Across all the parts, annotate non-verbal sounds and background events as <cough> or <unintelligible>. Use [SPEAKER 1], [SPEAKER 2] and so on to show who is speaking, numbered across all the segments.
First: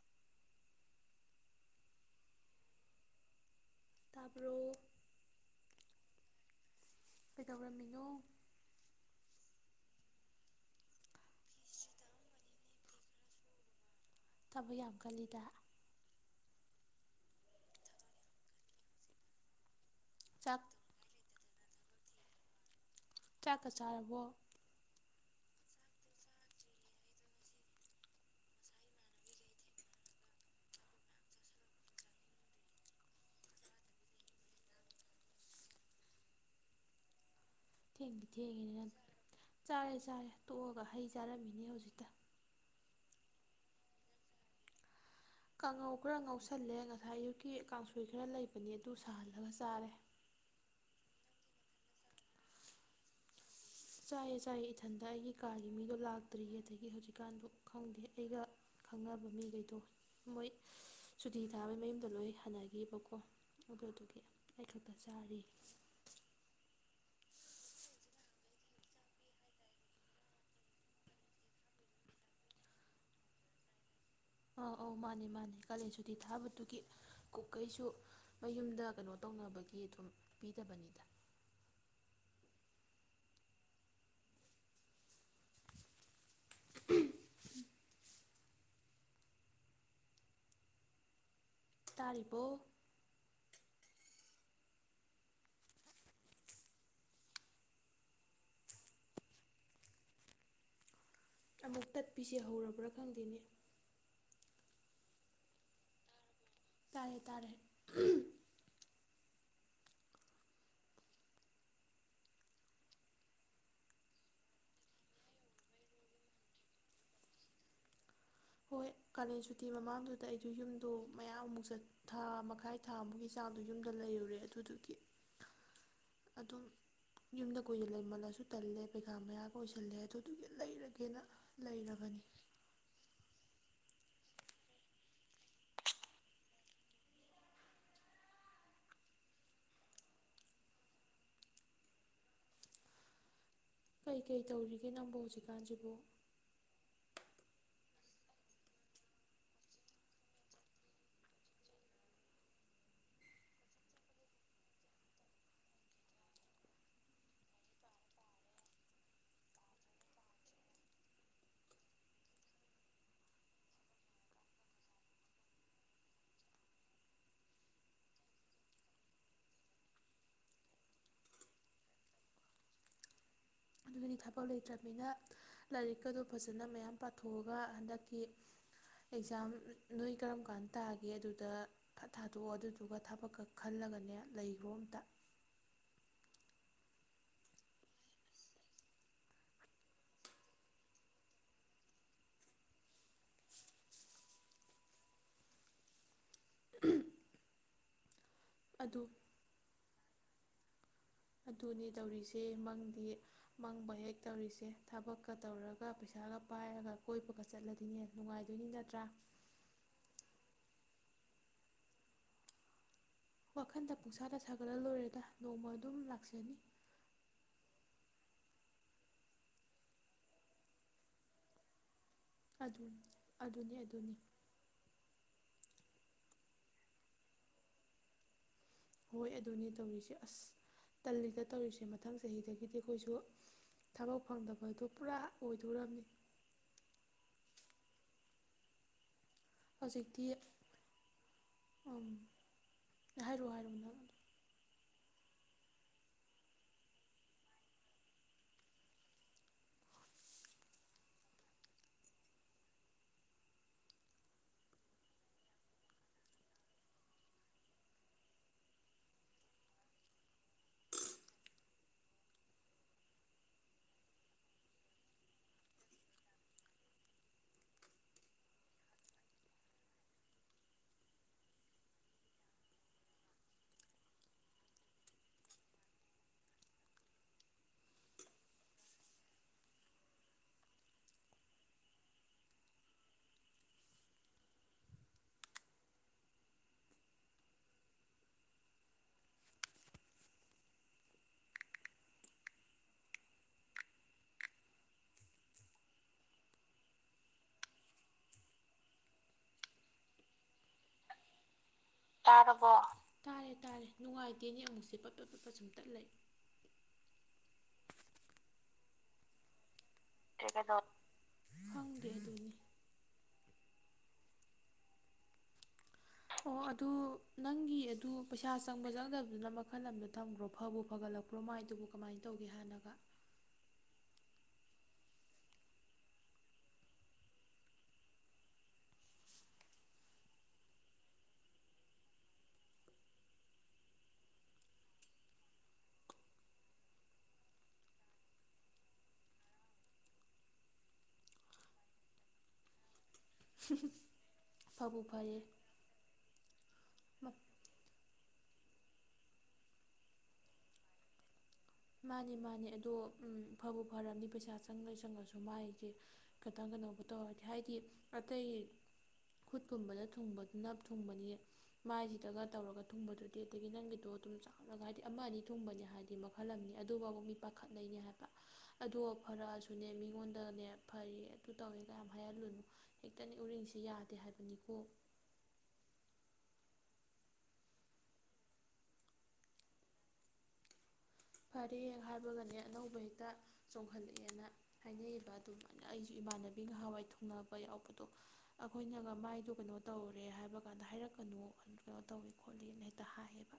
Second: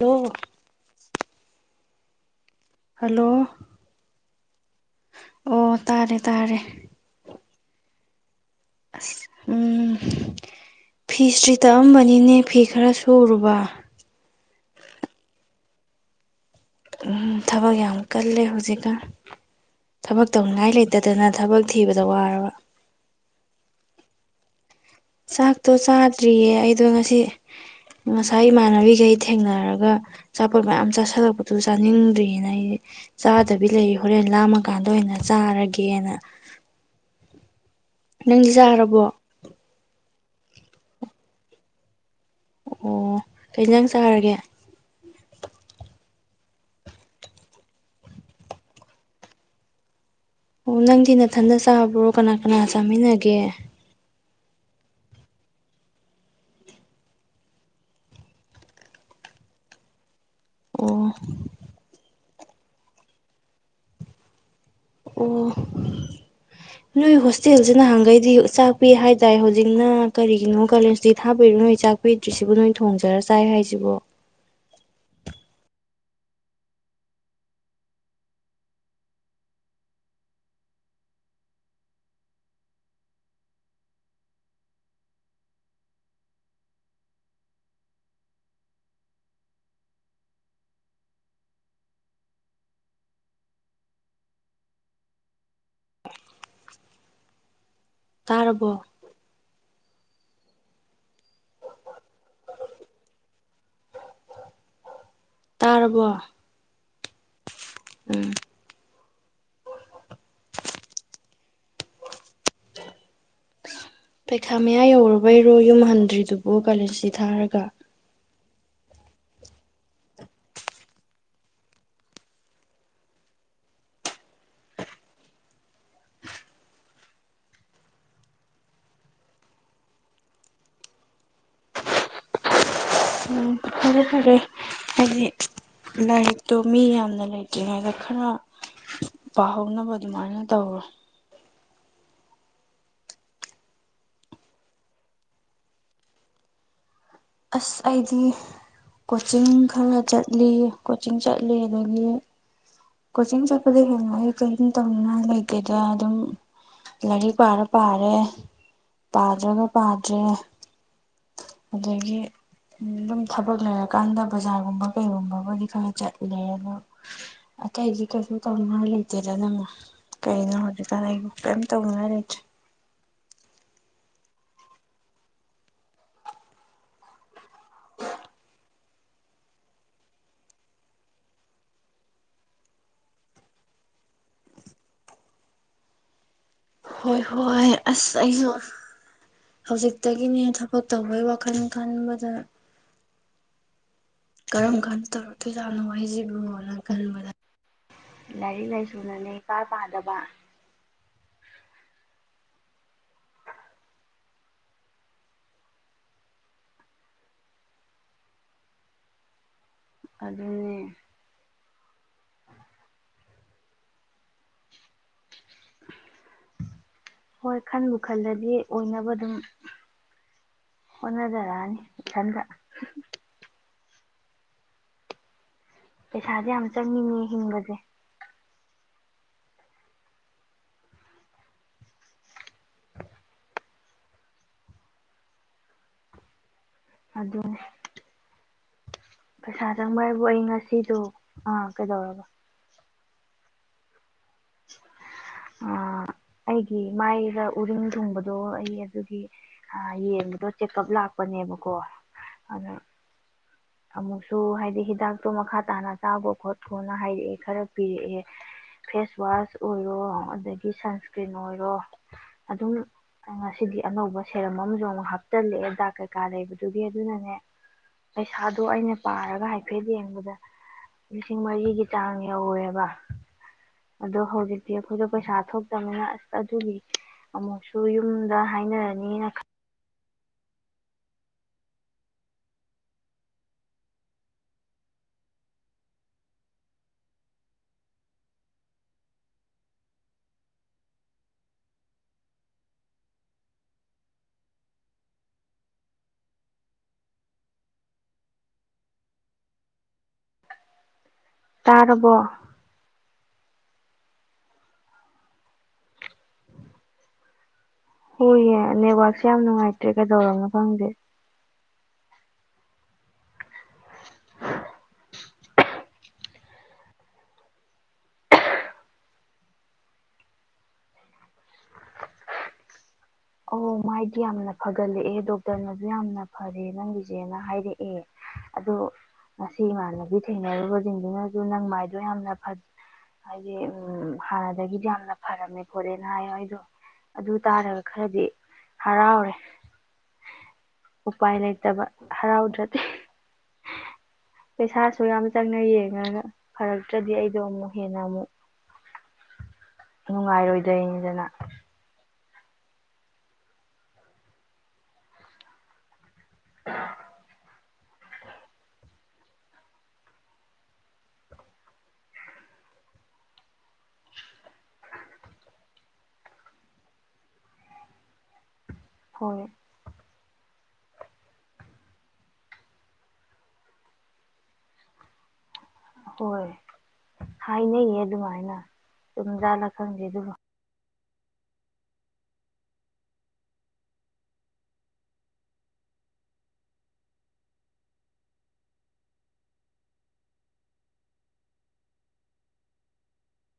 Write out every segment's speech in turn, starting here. [SPEAKER 1] hello hello
[SPEAKER 2] ꯇꯥꯄꯣ
[SPEAKER 1] ꯑꯣ ꯇꯥꯔꯦ ꯇꯥꯔꯦ
[SPEAKER 2] ꯀꯩꯗꯧꯔꯝꯃꯤꯉꯣ
[SPEAKER 1] ꯑꯁ ꯎꯝ ꯐꯤꯁ꯭ꯔꯤ ꯇꯛꯑꯝꯕꯅꯤꯅꯦ ꯐꯤ ꯈꯔ ꯁꯨꯔꯨꯕ
[SPEAKER 2] ꯊꯕ ꯌꯥꯝ ꯈꯜꯂꯤꯗ
[SPEAKER 1] ꯎꯝ ꯊꯕꯛ ꯌꯥꯝ ꯀꯜꯂꯦ ꯍꯧꯖꯤꯛꯀ ꯊꯕꯛ
[SPEAKER 2] ꯆꯥꯛ
[SPEAKER 1] ꯇꯧꯅꯤꯡꯉꯥꯏ ꯂꯩꯇꯗꯅ ꯊꯕꯛ ꯊꯤꯕꯗ ꯋꯥꯔꯕ
[SPEAKER 2] ꯆꯥꯛꯀ ꯆꯥꯔꯕꯣ
[SPEAKER 1] ꯆꯥꯛꯇꯣ ꯆꯥꯗ꯭ꯔꯤꯌꯦ ꯑꯩꯗꯣ ꯉꯁꯤ ꯉꯁꯥꯏ ꯏꯃꯥꯟꯅꯕꯤꯈꯩ ꯊꯦꯡꯅꯔꯒ ꯑꯆꯥꯄꯣꯠ ꯃꯌꯥꯝ ꯆꯥꯥꯁꯜꯂꯛꯄꯗꯨ ꯆꯥꯅꯤꯡꯗ꯭ꯔꯤꯑꯅ ꯑꯩ ꯆꯥꯗꯕꯤ ꯂꯩ ꯍꯣꯔꯦꯟ ꯂꯥꯝꯃꯀꯥꯟꯗ ꯑꯣꯏꯅ ꯆꯥꯔꯒꯦꯅ
[SPEAKER 2] ꯊ ꯊ
[SPEAKER 1] ꯅꯪꯗꯤ ꯆꯥꯔꯕꯣ
[SPEAKER 2] ꯆꯔꯦ ꯆꯔꯦ ꯇꯣꯛꯑꯒ ꯍꯩ ꯆꯥꯔꯝꯃꯤꯅꯦ ꯍꯧꯖꯤꯛꯇ
[SPEAKER 1] ꯑꯣ ꯀꯖꯪ ꯆꯔꯒꯦ
[SPEAKER 2] ꯀꯥꯡꯉꯧ ꯈꯔ ꯉꯧꯁꯜꯂꯦ ꯉꯁꯥꯏ ꯑꯌꯨꯛꯀꯤ ꯀꯥꯡꯁꯣꯏ ꯈꯔ ꯂꯩꯕꯅꯦ ꯑꯗꯨ ꯁꯥꯍꯜꯂꯒ ꯆꯥꯔꯦ
[SPEAKER 1] ꯑꯣ ꯅꯪꯗꯤ ꯅꯊꯟꯗ ꯆꯥꯕ꯭ꯔꯣ ꯀꯅꯥ ꯀꯅꯥ ꯆꯥꯃꯤꯟꯅꯒꯦ
[SPEAKER 2] ꯆꯥꯏꯑ ꯆꯥꯏꯌꯦ ꯏꯊꯟꯗ ꯑꯩꯒꯤ ꯀꯥꯔꯒꯤ ꯃꯤꯗꯣ ꯂꯥꯛꯇ꯭ꯔꯤꯌꯦ ꯑꯗꯒꯤ ꯍꯧꯖꯤꯛꯀꯥꯟꯗꯣ ꯈꯪꯗꯦ ꯑꯩꯒ ꯈꯪꯅꯕ ꯃꯤꯈꯩꯗꯣ ꯃꯣꯏ
[SPEAKER 1] ꯑꯣ
[SPEAKER 2] ꯁꯨꯇꯤ ꯊꯥꯕꯒꯤ ꯃꯌꯨꯝꯗ ꯂꯣꯏ ꯐꯅꯈꯤꯕꯀꯣ ꯑꯗꯨꯗꯨꯒꯤ ꯑꯩꯊꯛꯇ ꯆꯥꯔꯤ
[SPEAKER 1] ꯑꯣ ꯅꯣꯏ ꯍꯣꯁꯇꯦꯜꯁ ꯅꯍꯥꯟꯈꯩꯗꯤ ꯆꯥꯛ ꯄꯤ ꯍꯥꯏꯇꯥꯔꯦ ꯍꯧꯖꯤꯛꯅ ꯀꯔꯤꯒꯤꯅꯣ ꯀꯂꯦꯖꯇ ꯊꯥꯕꯤꯔꯣ ꯅꯣꯏ ꯆꯥꯛ ꯄꯤꯗ꯭ꯔꯤꯁꯤꯕꯨ ꯅꯣꯏ ꯊꯣꯡꯖꯔ ꯆꯥꯏ ꯍꯥꯏꯁꯤꯕꯣ
[SPEAKER 2] ꯑꯧ ꯑꯧ ꯃꯥꯅꯦ ꯃꯥꯅꯤ ꯀꯥꯂꯦꯟ ꯁꯨꯇꯤ ꯊꯥꯕꯗꯨꯒꯤ ꯀꯣꯛꯀꯩꯁꯨ ꯃꯌꯨꯝꯗ ꯀꯩꯅꯣ ꯇꯧꯅꯕꯒꯤ ꯑꯗꯨꯝ ꯄꯤꯗꯕꯅꯤꯗ ꯎꯝ ꯇꯥꯔꯤꯔꯤꯕꯣ
[SPEAKER 1] ꯇꯥꯔꯕꯔꯕꯣ
[SPEAKER 2] ꯑꯃꯨꯛ ꯇꯠꯄꯤꯁꯦ ꯍꯧꯔꯕ꯭ꯔꯥ ꯈꯪꯗꯦꯅꯦ
[SPEAKER 1] ꯇꯥꯔꯔꯕ
[SPEAKER 2] ꯇꯔꯦ ꯇꯔꯦ
[SPEAKER 1] ꯄꯩꯈꯥ ꯃꯌꯥ ꯌꯧꯨꯔꯕꯩꯔꯣ ꯌꯨꯝ ꯍꯟꯗ꯭ꯔꯤꯗꯨꯕꯣ ꯀꯥꯂꯦꯟꯁꯤ ꯊꯥꯔꯒ
[SPEAKER 2] ꯍꯣꯏ ꯀꯥꯂꯦꯟ ꯁꯨꯇꯤ ꯃꯃꯥꯡꯗꯨꯗ ꯑꯩꯗꯣ ꯌꯨꯝꯗꯣ ꯃꯌꯥꯃꯨꯛꯠ ꯊꯥ ꯃꯈꯥꯏ ꯊꯥꯃꯨꯛꯀꯤ ꯆꯥꯡꯗꯣ ꯌꯨꯝꯗ ꯂꯩꯔꯨꯔꯦ ꯑꯗꯨꯗꯨꯒꯤ ꯑꯗꯨꯝ ꯌꯨꯝꯗ ꯀꯨ ꯂꯩꯃꯜꯂꯁꯨ ꯇꯜꯂꯦ ꯄꯩꯈꯥ ꯃꯌꯥ ꯀ ꯑꯣꯏꯁꯜꯂꯦ ꯑꯗꯨꯗꯨꯒꯤ ꯂꯩꯔꯒꯦꯅ ꯂꯩꯔꯕꯅꯤ
[SPEAKER 1] ꯐꯔ ꯐꯔꯦ ꯍꯥꯏꯗꯤ ꯂꯥꯏꯔꯤꯛꯇꯣ ꯃꯤ ꯌꯥꯝꯅ ꯂꯩꯇ꯭ꯔꯤꯉꯩꯗ ꯈꯔ ꯄꯥꯍꯧꯅꯕ ꯑꯗꯨꯃꯥꯏꯅ ꯇꯧꯔꯦ
[SPEAKER 2] ꯀꯩꯀꯩ ꯇꯧꯔꯤꯒꯦ ꯅꯪꯕꯨꯣ ꯍꯧꯖꯤꯛꯀꯥꯟꯁꯤꯕꯨ
[SPEAKER 1] ꯑꯁ ꯑꯩꯗꯤ ꯀꯣꯆꯤꯡ ꯈꯔ ꯆꯠꯂꯤ ꯀꯣꯆꯤꯡ ꯆꯠꯂꯤ ꯑꯗꯒꯤ ꯀꯣꯆꯤꯡ ꯆꯠꯄꯗ ꯍꯦꯡꯉ ꯑꯩ ꯀꯤꯡ ꯇꯧꯅ ꯂꯩꯒꯦꯗ ꯑꯗꯨꯝ ꯂꯥꯏꯔꯤꯛ ꯄꯥꯔ ꯄꯥꯔꯦ ꯄꯥꯗ꯭ꯔꯒ ꯄꯥꯗ꯭ꯔꯦ ꯑꯗꯒꯤ ꯑꯗꯨꯝ ꯊꯕꯛ ꯂꯩꯔꯀꯥꯟꯗ ꯕꯖꯥꯔꯒꯨꯝꯕ ꯀꯩꯒꯨꯝꯕꯕꯨꯗꯤ ꯈꯔ ꯆꯠꯂꯦ ꯑꯗꯣ ꯑꯇꯩꯗꯤ ꯀꯩꯁꯨ ꯇꯧꯅꯤꯡꯉꯥꯏ ꯂꯩꯇꯦꯗ ꯅꯪ ꯀꯩꯅꯣ ꯍꯧꯖꯤꯛꯀꯥꯟ ꯑꯩ ꯀꯔꯤꯝ ꯇꯧꯅꯤꯡꯉꯥꯏ ꯂꯩꯇ꯭ꯔꯦ
[SPEAKER 2] ꯑꯗꯨꯒꯤꯗꯤ ꯊꯕꯛ ꯂꯩꯇ꯭ꯔꯅꯤꯅ ꯂꯥꯏꯔꯤꯛꯀꯗꯣ ꯐꯖꯅ ꯃꯌꯥꯝ ꯄꯥꯊꯣꯛꯑꯒ ꯍꯟꯗꯛꯀꯤ ꯑꯦꯛꯖꯥꯝ ꯅꯣꯏ ꯀꯔꯝ ꯀꯥꯟ ꯇꯥꯒꯦ ꯑꯗꯨꯗ ꯊꯥꯗꯣꯛꯑꯣ ꯑꯗꯨꯗꯨꯒ ꯊꯕꯛꯀ ꯈꯜꯂꯒꯅꯦ ꯂꯩꯈ꯭ꯔꯣ ꯑꯝꯇ
[SPEAKER 1] ꯍꯣꯏ ꯍꯣꯏ ꯑꯁ ꯑꯩꯁꯨ ꯍꯧꯖꯤꯛꯇꯒꯤꯅꯦ ꯊꯕꯛ ꯇꯧꯕꯩ ꯋꯥꯈꯜ ꯈꯟꯕꯗ ꯀꯔꯝ ꯀꯥꯟ ꯇꯧꯔ ꯊꯣꯏꯖꯥꯅꯣ ꯍꯥꯏꯁꯤꯕꯨꯣ ꯀꯔꯕ <unintelligible> ꯂꯩꯥꯏ ꯂꯩ
[SPEAKER 2] ꯑꯗꯨ
[SPEAKER 1] ꯁꯨꯅꯅꯦ ꯀꯔ ꯄꯥꯗꯕ ꯋꯥ
[SPEAKER 2] ꯑꯗꯨꯅꯦ ꯇꯧꯔꯤꯁꯦ ꯃꯪꯗꯤ ꯃꯪꯕ ꯍꯦꯛ ꯇꯧꯔꯤꯁꯦ ꯊꯕꯛꯀ ꯇꯧꯔꯒ ꯄꯩꯁꯥꯒ ꯄꯥꯏꯔꯒ ꯀꯣꯏꯕꯒ ꯆꯠꯂꯗꯤꯅꯦ ꯅꯨꯡꯉꯥꯏꯗꯣꯏꯅꯤ ꯅꯠꯇ꯭ꯔꯥ
[SPEAKER 1] ꯑꯗꯨꯅꯤ
[SPEAKER 2] ꯋꯥꯈꯟꯗ ꯄꯨꯡꯁꯥꯗ ꯁꯥꯒꯠꯂ ꯂꯣꯏꯔꯦꯗ ꯅꯣꯡꯃ ꯑꯗꯨꯝ ꯂꯥꯛꯆꯅꯤ
[SPEAKER 1] ꯍꯣꯏ ꯈꯟꯕꯨ ꯈꯜꯂꯗꯤ ꯑꯣꯏꯅꯕ ꯑꯗꯨꯝ ꯍꯣꯠꯅꯖꯔꯛꯑꯅꯤ ꯏꯊꯟꯗ
[SPEAKER 2] ꯑꯗꯨꯅꯤ ꯑꯗꯨꯅꯤ ꯑꯗꯨꯅꯤ
[SPEAKER 1] ꯁ ꯁꯥꯖꯤꯦ ꯑꯝꯆꯥ ꯃꯤꯅꯤ ꯍꯤꯡꯕꯖꯦ
[SPEAKER 2] ꯍꯣꯏ ꯑꯗꯨꯅꯤ ꯇꯧꯔꯤꯁꯦ ꯑꯁ ꯇꯜꯂꯤꯗ ꯇꯧꯔꯤꯁꯦ ꯃꯊꯪ ꯆꯍꯤꯗꯒꯤꯗꯤ ꯑꯩꯈꯣꯏꯁꯨ ꯊꯕꯛ ꯐꯪꯗꯕꯗꯣ ꯄꯨꯔꯥ ꯑꯣꯏꯗꯣꯔꯝꯅꯤ
[SPEAKER 1] ꯑꯗꯣ ꯄꯩꯁꯥ ꯆꯪꯕ ꯍꯥꯏꯕ
[SPEAKER 2] ꯍꯧꯖꯤꯛꯇꯤ
[SPEAKER 1] ꯑꯩ ꯉꯁꯤꯗ ꯑꯥ ꯀꯩꯗꯧꯔꯕ
[SPEAKER 2] ꯍꯔ ꯋꯥ ꯍꯥꯏꯔꯨꯗ
[SPEAKER 1] ꯑꯩꯒꯤ ꯃꯥꯏꯗ ꯎꯔꯤꯡ ꯊꯨꯡꯕꯗꯣ ꯑꯩ ꯑꯗꯨꯒꯤ ꯌꯦꯡꯕꯗꯣ ꯆꯦꯛꯑꯞ ꯂꯥꯛꯄꯅꯦꯕꯀꯣ ꯑꯗꯣ ꯑꯃꯨꯛꯁꯨ ꯍꯥꯏꯗꯤ ꯍꯤꯗꯥꯛꯇꯣ ꯃꯈꯥ ꯇꯥꯅ ꯆꯥꯕꯣ ꯈꯣꯠꯈꯣꯅ ꯍꯥꯏꯔꯛꯑꯦ ꯈꯔ ꯄꯤꯔꯛꯑꯦ ꯐꯦꯁ ꯋꯥꯁ ꯑꯣꯏꯔꯣ ꯑꯗꯒꯤ ꯁꯟꯁꯀ꯭ꯔꯤꯟ ꯑꯣꯏꯔꯣ ꯑꯗꯨꯝ ꯉꯁꯤꯗꯤ ꯑꯅꯧꯕ ꯁꯦꯔꯝ ꯑꯃꯁꯨ ꯑꯃꯨꯛ ꯍꯥꯞꯆꯜꯂꯛꯑꯦ ꯗꯥꯛ ꯀꯩꯀꯥ ꯂꯩꯕꯗꯨꯒꯤ ꯑꯗꯨꯅꯅꯦ ꯄꯩꯁꯥꯗꯣ ꯑꯩꯅ ꯄꯥꯔꯒ ꯍꯥꯏꯐꯦꯠ ꯌꯦꯡꯕꯗ ꯂꯤꯁꯤꯡ ꯃꯔꯤꯒꯤ ꯆꯥꯡ ꯌꯧꯋꯦꯕ ꯑꯗꯣ ꯍꯧꯖꯤꯛꯇꯤ ꯑꯩꯈꯣꯏꯗ ꯄꯩꯁꯥ ꯊꯣꯛꯇꯅꯤꯅ ꯑꯁ ꯑꯗꯨꯒꯤ ꯑꯃꯨꯛꯁꯨ ꯌꯨꯝꯗ ꯍꯥꯏꯅꯔꯅꯤꯅ ꯈꯂ ꯇꯥꯔꯕꯔꯕꯣ
[SPEAKER 2] ꯇꯥꯔꯕꯣ ꯇꯥꯔꯦ ꯇꯥꯔꯦ ꯅꯨꯡꯉꯥꯏꯇꯦꯅꯦ ꯑꯃꯨꯛꯁꯦ ꯄꯠꯄ ꯄꯠꯄ ꯁꯨꯝꯇꯠ ꯂꯩ
[SPEAKER 1] ꯍꯌꯦ ꯅꯦꯁꯤ ꯌꯥꯝ ꯅꯨꯡꯉꯥꯏ ꯠꯇ ꯀꯩꯗꯧꯔꯝꯅꯣ
[SPEAKER 2] ꯀꯩꯗꯧ
[SPEAKER 1] ꯈꯪꯗꯦ
[SPEAKER 2] ꯈꯪꯗꯦ ꯑꯗꯨꯅꯤ ꯑꯣ ꯑꯗꯨ ꯅꯪꯒꯤ ꯑꯗꯨ ꯄꯩꯁꯥ ꯆꯪꯕ ꯆꯪꯗꯕꯗꯨꯅ ꯃꯈꯜ ꯑꯃꯗ ꯊꯈ꯭ꯔꯣ ꯐꯕꯨ ꯐꯒꯠꯂꯛꯄ꯭ꯔꯣ ꯃꯥꯏꯗꯨꯕꯨ ꯀꯃꯥꯏꯅ ꯇꯧꯒꯦ ꯍꯥꯟꯅꯒ
[SPEAKER 1] ꯑꯣ ꯃꯥꯏꯗꯤ ꯌꯥꯝꯅ ꯐꯒꯠꯂꯛꯑꯦ ꯗꯣꯛꯇꯔꯅꯁꯨ ꯌꯥꯝꯅ ꯐꯔꯦ ꯅꯪꯒꯤꯆꯦꯅ ꯍꯥꯏꯔꯛꯑꯦ ꯑꯗꯣ ꯉꯁꯤ ꯏꯃꯥꯟꯅꯕꯤ ꯊꯦꯡꯅꯔꯨꯔꯤꯕꯁꯤꯡꯗꯨꯅꯁꯨ ꯅꯪ ꯃꯥꯏꯗꯣ ꯌꯥꯝꯅ ꯍꯥꯏꯗꯤ ꯍꯥꯟꯅꯗꯒꯤꯗꯤ ꯌꯥꯝꯅ ꯐꯔꯝꯃꯦ ꯈꯣꯠꯂꯦꯅ ꯍꯥꯏꯌꯣ ꯑꯩꯗꯣ ꯑꯗꯨ ꯇꯥꯔꯒ ꯈꯔꯗꯤ ꯍꯔꯥꯎꯔꯦ ꯎꯄꯥꯏ ꯂꯩꯇꯕ ꯍꯔꯥꯎꯗ꯭ꯔꯗꯤ ꯄꯩꯁꯥꯁꯨ
[SPEAKER 2] ꯐꯕꯨ
[SPEAKER 1] ꯌꯥꯝ
[SPEAKER 2] ꯐꯔꯦ
[SPEAKER 1] ꯆꯪꯅ ꯌꯦꯡꯉꯒ ꯐꯔꯛꯇ꯭ꯔꯗꯤ ꯑꯩꯗꯣ ꯑꯃꯨꯛ ꯍꯦꯟꯅ ꯑꯃꯨꯛ ꯅꯨꯡꯉꯥꯏꯔꯣꯏꯗꯣꯏꯅꯤꯗꯅ
[SPEAKER 2] ꯃꯥꯅꯦ ꯃꯥꯅꯦ ꯑꯗꯣ ꯐꯕꯨ ꯐꯔꯕꯅꯤ ꯄꯩꯁꯥ ꯆꯪꯉ ꯆꯪꯉꯁꯨ ꯃꯥꯏꯁꯦ ꯈꯤꯇꯪꯒꯅꯧꯕ ꯇꯧꯔꯗꯤ ꯍꯥꯏꯗꯤ ꯑꯇꯩ ꯈꯨꯠꯀꯨꯝꯕꯗ ꯊꯨꯡꯕꯗꯨꯅ ꯊꯨꯡꯕꯅꯤ ꯃꯥꯏꯁꯤꯗꯒ ꯇꯧꯔꯒ ꯊꯨꯡꯕꯗꯨꯗꯤ ꯑꯗꯒꯤ ꯅꯪꯒꯤꯗꯣ ꯑꯗꯨꯝ ꯆꯥꯂꯒ ꯍꯥꯏꯗꯤ ꯑꯃ ꯑꯅꯤ ꯊꯨꯡꯕꯅꯤ ꯍꯥꯏꯕꯗꯤ ꯃꯈ ꯀꯍꯜꯂꯝꯅꯤ ꯑꯗꯨꯐꯕ ꯃꯤ ꯄꯥꯈꯠꯅꯩꯅꯤ ꯍꯥꯏꯕ ꯑꯗ
[SPEAKER 1] ꯍꯣꯏ
[SPEAKER 2] ꯐꯔꯥꯁꯨꯅꯦ ꯃꯤꯉꯣꯟ ꯇꯅꯦ ꯐꯔ ꯑꯗꯨ ꯇꯧꯋꯦ ꯀꯌꯥꯝ ꯍꯥꯏꯍꯜꯂꯨꯅꯣ ꯍꯦꯛꯇꯅꯦ ꯎꯔꯤꯡꯁꯤ ꯌꯥꯗꯦ ꯍꯥꯏꯕꯅꯤꯀꯣ
[SPEAKER 1] ꯍꯣꯏ ꯍꯥꯏꯅꯩꯌꯦ ꯑꯗꯨꯃꯥꯏꯅ ꯁꯨꯝꯖꯥꯜꯂ ꯈꯪꯗꯦ ꯑꯗꯨꯕꯨ
[SPEAKER 2] ꯐꯔꯦ ꯍꯥꯏꯕꯒꯅꯦ ꯑꯅꯧꯕ ꯍꯦꯛꯇ ꯆꯣꯡꯈꯠꯂꯛꯑꯦꯅ ꯍꯥꯏꯅꯩꯌꯦꯕ ꯑꯗꯨꯃꯥꯏꯅ ꯑꯩꯁꯨ ꯏꯃꯥꯟꯅꯕꯤꯒ ꯍꯋꯥꯏ ꯊꯨꯡꯅꯕ ꯌꯥꯎꯕꯗꯣ ꯑꯩꯈꯣꯏꯅꯒ ꯃꯥꯏꯗꯣ ꯀꯩꯅꯣ ꯇꯧꯔꯦ ꯍꯥꯏꯕ ꯀꯥꯟꯗ ꯍꯥꯏꯔꯛꯀꯅꯨ ꯀꯩꯅꯣ ꯇꯧꯋ ꯈꯣꯠꯂꯤꯅ ꯍꯦꯛꯇ ꯍꯥꯏꯌꯦꯕ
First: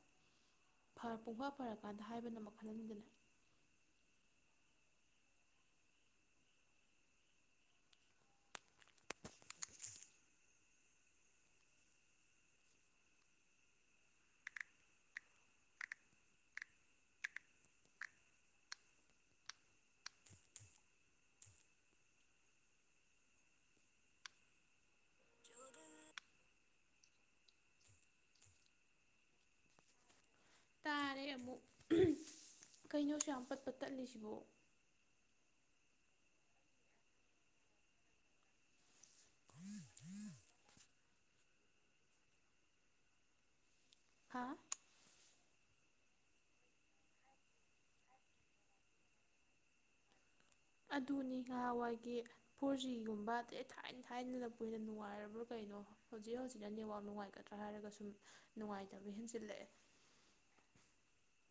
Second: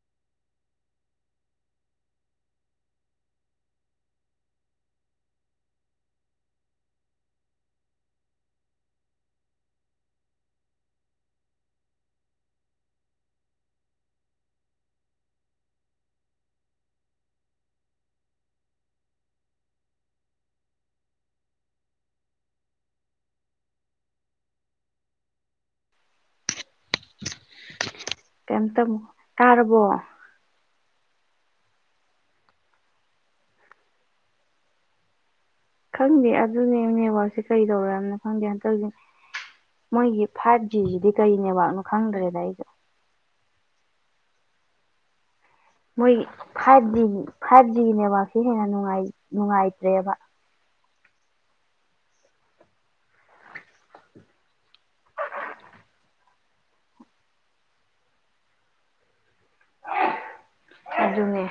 [SPEAKER 2] ꯄꯨꯡꯐꯥ ꯐꯔꯀꯥꯟꯗ ꯍꯥꯏꯕꯅ ꯐꯗ
[SPEAKER 1] ꯀꯝꯇ ꯇꯥꯔꯔꯕꯣ
[SPEAKER 2] ꯇꯥꯔꯦ ꯑꯃꯨꯛ ꯀꯩꯅꯣꯁꯨ ꯌꯥꯝ ꯄꯠꯄ ꯇꯠꯂꯤꯁꯤꯕ
[SPEAKER 1] ꯈꯪꯗꯦ ꯑꯗꯨꯅꯦ ꯅꯦꯠꯋꯥꯛꯛꯁꯦ ꯀꯔꯤ ꯇꯧꯔꯝꯅꯣ ꯈꯪꯗꯦ ꯍꯟꯇꯛꯁꯤ ꯃꯣꯏꯒꯤ ꯐꯥꯏꯚ ꯖꯤꯁꯤꯗꯤ ꯀꯔꯤ ꯅꯦꯠꯋꯥꯛꯅꯣ ꯈꯪꯗ꯭ꯔꯦꯗ ꯑꯩꯁꯨ
[SPEAKER 2] ꯍꯥ
[SPEAKER 1] ꯃꯣꯏꯒꯤ ꯐꯥꯏꯚ ꯖꯤ ꯐꯥꯏꯚ ꯖꯤꯒꯤ ꯅꯦꯠꯋꯥꯛꯁꯤꯦ ꯍꯦꯟꯅ ꯅꯨꯡꯉꯥꯏꯇ꯭ꯔꯦꯕ
[SPEAKER 2] ꯑꯗꯨꯅꯤ ꯅꯍꯥꯟꯋꯥꯏꯒꯤ ꯐꯣꯔ ꯖꯤꯒꯨꯝꯕ ꯑꯩ ꯊꯥꯏꯅ ꯊꯥꯏꯅ ꯂꯄꯅꯤꯅ ꯅꯨꯡꯉꯥꯏꯔꯕ꯭ꯔꯥ ꯀꯩꯅꯣ ꯍꯧꯖꯤꯛ ꯍꯧꯖꯤꯛꯅ ꯅꯦꯠꯋꯥꯛ ꯅꯨꯡꯉꯥꯏꯒꯗ꯭ꯔꯥ ꯍꯥꯏꯔꯒ ꯁꯨꯝ ꯅꯨꯡꯉꯥꯏꯇꯕ ꯍꯦꯟꯖꯤꯜꯂꯛꯑꯦ
[SPEAKER 1] ꯑꯗꯨꯅꯦ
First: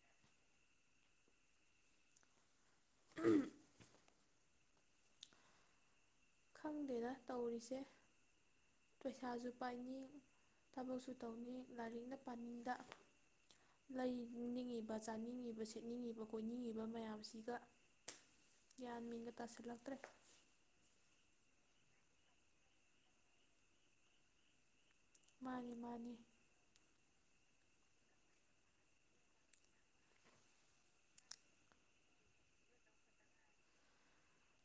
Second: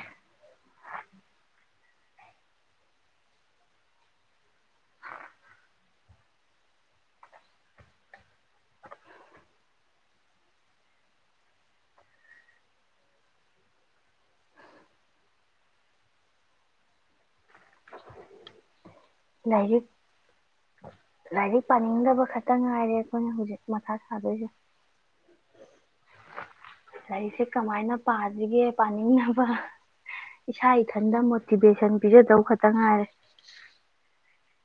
[SPEAKER 2] ꯎꯝ ꯈꯪꯗꯦꯅ ꯇꯧꯔꯤꯁꯦ ꯄꯩꯁꯥꯁꯨ ꯄꯥꯏꯅꯤ ꯊꯕꯛꯁꯨ ꯇꯧꯅꯤ ꯂꯥꯏꯔꯤꯛꯅ ꯄꯥꯅꯤꯡꯗ ꯂꯩꯅꯤꯡꯉꯤꯕ ꯆꯥꯅꯤꯡꯉꯤꯕ ꯁꯦꯠꯅꯤꯡꯉꯤꯕ ꯀꯣꯏꯅꯤꯡꯉꯤꯕ ꯃꯌꯥꯝꯁꯤꯒ ꯌꯥꯟꯃꯤꯒ
[SPEAKER 1] ꯂꯥꯏꯔꯤꯛ
[SPEAKER 2] ꯇꯥꯁꯤꯜꯂꯛꯇ꯭ꯔꯦ
[SPEAKER 1] ꯂꯥꯏꯔꯤꯛ ꯄꯥꯅꯤꯡꯗꯕ ꯈꯛꯇ ꯉꯥꯏꯔꯦ ꯑꯩꯈꯣꯏꯅ ꯍꯧꯖꯤꯛ ꯃꯥ ꯁꯥꯗꯣꯏꯁꯦ
[SPEAKER 2] ꯃꯥꯅꯤ ꯃꯥꯅꯤ
[SPEAKER 1] ꯂꯥꯏꯔꯤꯛꯁꯦ ꯀꯃꯥꯏꯅ ꯄꯥꯁꯤꯒꯦ ꯄꯥꯅꯤꯡꯅꯕ ꯏꯁꯥ ꯏꯊꯟꯗ ꯃꯣꯇꯤꯚꯦꯁꯟ ꯄꯤꯖꯗꯧ ꯈꯛꯇ ꯉꯥꯏꯔꯦ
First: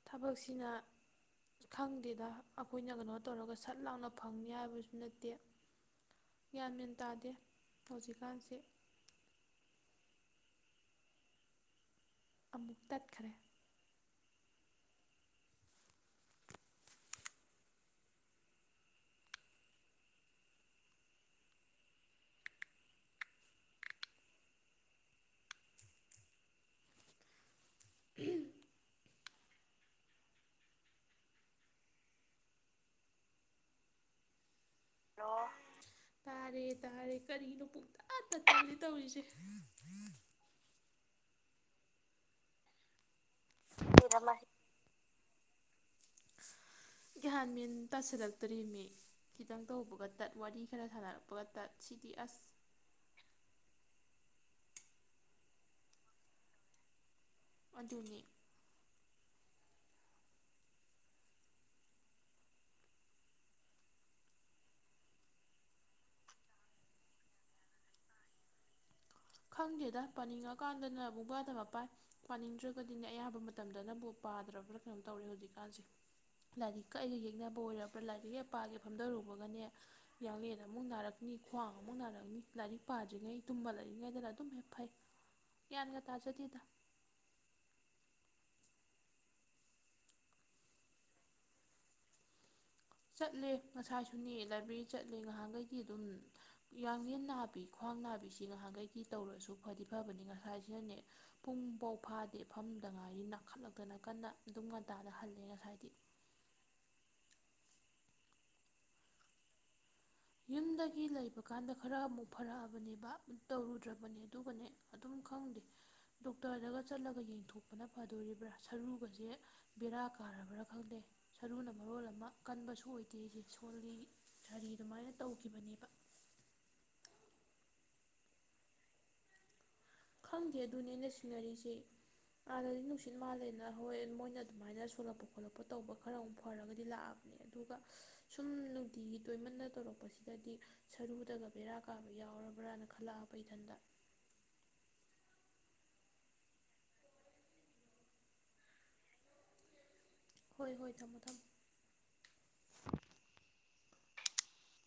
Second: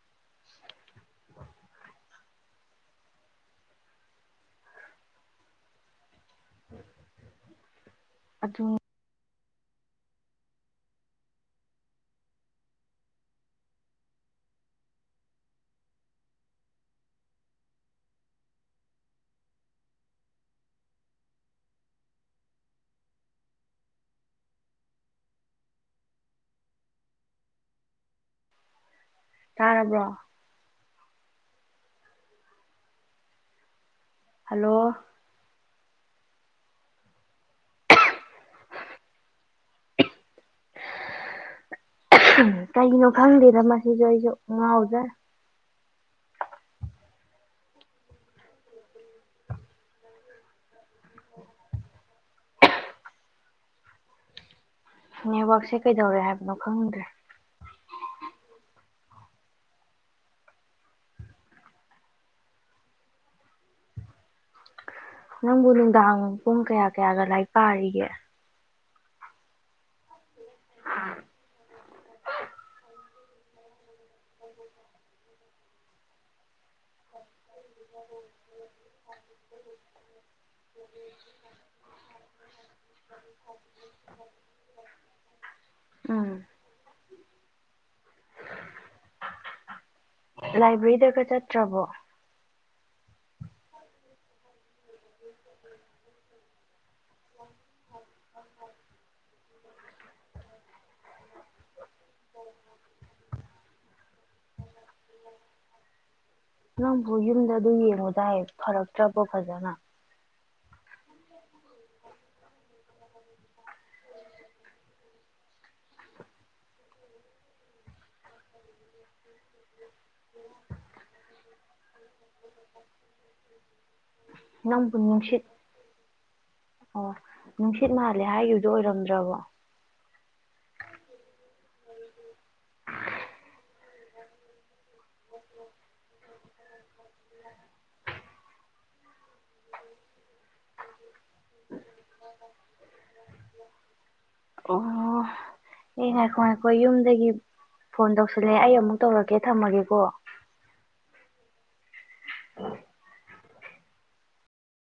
[SPEAKER 2] ꯊꯕꯛꯁꯤꯅ ꯈꯪꯗꯦꯗ ꯑꯩꯈꯣꯏꯅ ꯀꯩꯅꯣ ꯇꯧꯔꯒ ꯁꯠ ꯂꯥꯡꯅ ꯐꯪꯅꯤ ꯍꯥꯏꯕꯁꯨ ꯅꯠꯇꯦ ꯌꯥꯟꯃꯦꯟ ꯇꯥꯗꯦ ꯍꯧꯖꯤꯛꯀꯥꯟꯁꯦ
[SPEAKER 1] ꯑꯗꯨ
[SPEAKER 2] ꯑꯃꯨꯛ ꯇꯠꯈ꯭ꯔꯦ
[SPEAKER 1] ꯇꯥꯔꯔꯕ꯭ꯔꯣ ꯍꯜꯂꯣ
[SPEAKER 2] ꯍꯜꯂꯣ ꯇꯥꯔꯦ ꯇꯥꯔꯦ ꯀꯔꯤꯅꯣ ꯄ ꯇꯧꯔꯤꯁꯦ
[SPEAKER 1] ꯀꯥꯏꯒꯤꯅ ꯈꯪꯗꯔ ꯃꯁꯤꯁꯨ ꯑꯩꯁꯨ ꯉꯥꯎꯗ꯭ꯔꯥ
[SPEAKER 2] ꯒ꯭ꯍꯥꯟ ꯃꯤꯦꯟ ꯇꯠꯁꯤꯜꯂꯛꯇꯣꯔꯤꯃꯤ ꯈꯤꯇꯪ ꯇꯧꯕꯒ ꯇꯠ ꯋꯥꯔꯤ ꯈꯔ ꯁꯥꯟꯅꯔꯛꯄꯒ ꯇꯠ ꯁꯤꯗꯤ ꯑꯁ
[SPEAKER 1] ꯅꯦꯠꯋꯥꯛꯁꯦ ꯀꯩꯗꯧꯔꯦ ꯍꯥꯏꯕꯅꯣ ꯈꯪꯗ꯭ꯔꯦ
[SPEAKER 2] ꯑꯗꯨꯅꯤ
[SPEAKER 1] ꯅꯪꯕꯨ ꯅꯨꯡꯗꯥꯡ ꯄꯨꯡ ꯀꯌꯥ ꯀꯌꯥꯗ ꯂꯥꯏꯔꯤꯛ ꯄꯥꯔꯤꯒꯦ
[SPEAKER 2] ꯈꯪꯒꯦꯗ ꯄꯥꯅꯤꯡꯉꯀꯥꯟꯗꯅ ꯑꯃꯕꯨꯛ ꯋꯥꯊꯕ ꯄꯥꯏ ꯄꯥꯅꯤꯡꯗ꯭ꯔꯒꯗꯤꯅꯦ ꯑꯌꯥꯝꯕ ꯃꯇꯝꯗꯅꯕꯨ ꯄꯥꯗ꯭ꯔꯕ꯭ꯔꯥ ꯀꯩꯅꯣꯝ ꯇꯧꯔ ꯍꯧꯖꯤꯛꯀꯥꯟꯁꯦ ꯂꯥꯏꯔꯤꯛ ꯀꯛꯒ ꯌꯦꯛꯅꯕ ꯕ ꯑꯣꯏꯣꯏꯔꯕ꯭ꯔꯥ ꯂꯥꯏꯔꯤꯛ ꯍ ꯄꯥꯒꯦ ꯐꯝꯗꯔꯨꯕꯒꯅꯦ ꯌꯥꯡꯂꯟ ꯑꯃꯨꯛ ꯅꯥꯔꯛꯅꯤ ꯈ꯭ꯋꯥꯡ ꯑꯃꯨꯛ ꯅꯥꯔꯛꯅꯤ ꯂꯥꯏꯔꯤꯛ ꯄꯥꯗ꯭ꯔꯤꯉꯩ ꯇꯨꯝꯕ ꯗꯅ ꯑꯗꯨꯝ ꯍ ꯐꯩ ꯌꯥ꯭ꯟꯒ
[SPEAKER 1] ꯎꯝ
[SPEAKER 2] ꯇꯥꯖꯗꯦꯗ
[SPEAKER 1] ꯂꯥꯏꯕ꯭ꯔꯦꯔꯤꯗꯒ ꯆꯠꯇ꯭ꯔꯕꯣ
[SPEAKER 2] ꯆꯠꯂꯦ ꯉꯁꯥꯏꯁꯨꯅꯦ ꯂꯥꯏꯕ꯭ꯔꯦꯔꯤ ꯆꯠꯂꯦ ꯉꯍꯥꯟꯈꯩꯗꯤ ꯑꯗꯨꯝ ꯌꯥꯡꯡꯂꯟ ꯅꯥꯕꯤ ꯈ꯭ꯋꯥꯡ ꯅꯥꯕꯤꯁꯤ ꯉꯍꯥꯛꯈꯩꯒꯤ ꯇꯧꯔꯁꯨ ꯈꯣꯏꯗꯤ ꯐꯕꯅꯤ ꯉꯁꯥꯏꯁꯤꯅꯅꯦ ꯄꯨꯡꯥꯎ ꯐꯥꯗꯦ ꯐꯝꯗ ꯉꯥꯏꯔꯤꯅ ꯀꯥꯈꯠꯂꯛꯇꯅ ꯀꯟꯅ ꯑꯗꯨꯝ ꯉꯟꯇꯥꯗ ꯍꯜꯂꯦ ꯉꯁꯥꯏꯗꯤ
[SPEAKER 1] ꯅꯪꯕꯨ ꯌꯨꯝꯗ ꯑꯗꯨ ꯌꯦꯡꯉꯨꯗꯏ ꯐꯔꯛꯇ꯭ꯔꯕꯣ ꯐꯖꯅ
[SPEAKER 2] ꯌꯨꯝꯗꯒꯤ ꯂꯩꯕꯀꯥꯟꯗ ꯈꯔ ꯑꯃꯨꯛ ꯐꯔꯛꯑꯕꯅꯦꯕ ꯇꯧꯔꯨꯗ꯭ꯔꯕꯅꯦ ꯑꯗꯨꯒꯅꯦ ꯑꯗꯨꯝ ꯈꯪꯗꯦ ꯗꯣꯛꯇꯔꯗꯒ ꯆꯠꯂꯒ ꯌꯦꯡꯊꯣꯛꯄꯅ ꯐꯗꯣꯔꯤꯕ꯭ꯔꯥ ꯁꯔꯨꯒꯁꯦ ꯕꯦꯔꯥ ꯀꯥꯔꯕ꯭ꯔꯥ ꯈꯪꯗꯦ ꯁꯔꯨꯅ ꯃꯔꯣꯜ ꯑꯃ ꯀꯟꯕꯁꯨ ꯑꯣꯏꯗꯦ ꯑꯩꯁꯦ ꯁꯣꯜꯂꯤ ꯁꯔꯤ
[SPEAKER 1] ꯄꯨꯟꯁꯤ ꯑꯣ ꯅꯨꯡꯁꯤꯠ ꯃꯥꯜꯂꯦ ꯍꯥꯏꯈꯤꯕꯗꯨꯣ ꯑꯣꯏꯔꯝꯗ꯭ꯔꯕꯣ
[SPEAKER 2] ꯈꯪꯗꯦ ꯑꯗꯨꯅꯦꯅꯦ ꯁꯤꯅꯔꯤꯁꯤ ꯑꯥꯗꯗꯤ ꯅꯨꯡꯁꯤꯠ ꯃꯥꯜꯂꯦꯅ ꯍꯣꯏ ꯃꯣꯏꯅ ꯑꯗꯨꯃꯥꯏꯅ ꯁ ꯁꯣꯂꯛꯄ ꯈꯣꯠꯂꯛꯄ ꯇꯧꯕ ꯈꯔ ꯑꯃ ꯐꯔꯒꯗꯤ ꯂꯥꯛꯑꯕꯅꯦ ꯑꯗꯨꯒ ꯁꯨꯝ ꯅꯨꯡꯇꯤꯒꯤ ꯇꯣꯏꯃꯟꯅ ꯇꯧꯔꯛꯄꯁꯤꯗꯗꯤ ꯁꯔꯨ ꯑꯗꯨꯒ ꯕꯦꯔꯥ ꯀꯥꯕ ꯌꯥꯎꯔꯕ꯭ꯔꯥꯅ ꯈꯜꯂꯛꯑꯕ ꯏꯊꯟꯗ
[SPEAKER 1] ꯑꯦ ꯉꯥꯏꯈꯣ ꯉꯥꯏꯈꯣ ꯌꯨꯝꯗꯒꯤ ꯐꯣꯟ ꯇꯧꯁꯜꯂꯦ ꯑꯩ ꯑꯃꯨꯛ ꯇꯧꯔꯛꯀꯦ ꯊꯝꯃꯒꯦꯀꯣ
[SPEAKER 2] ꯍꯣꯏ ꯍꯣꯏ ꯊꯝꯃꯣ ꯊꯝꯃꯣ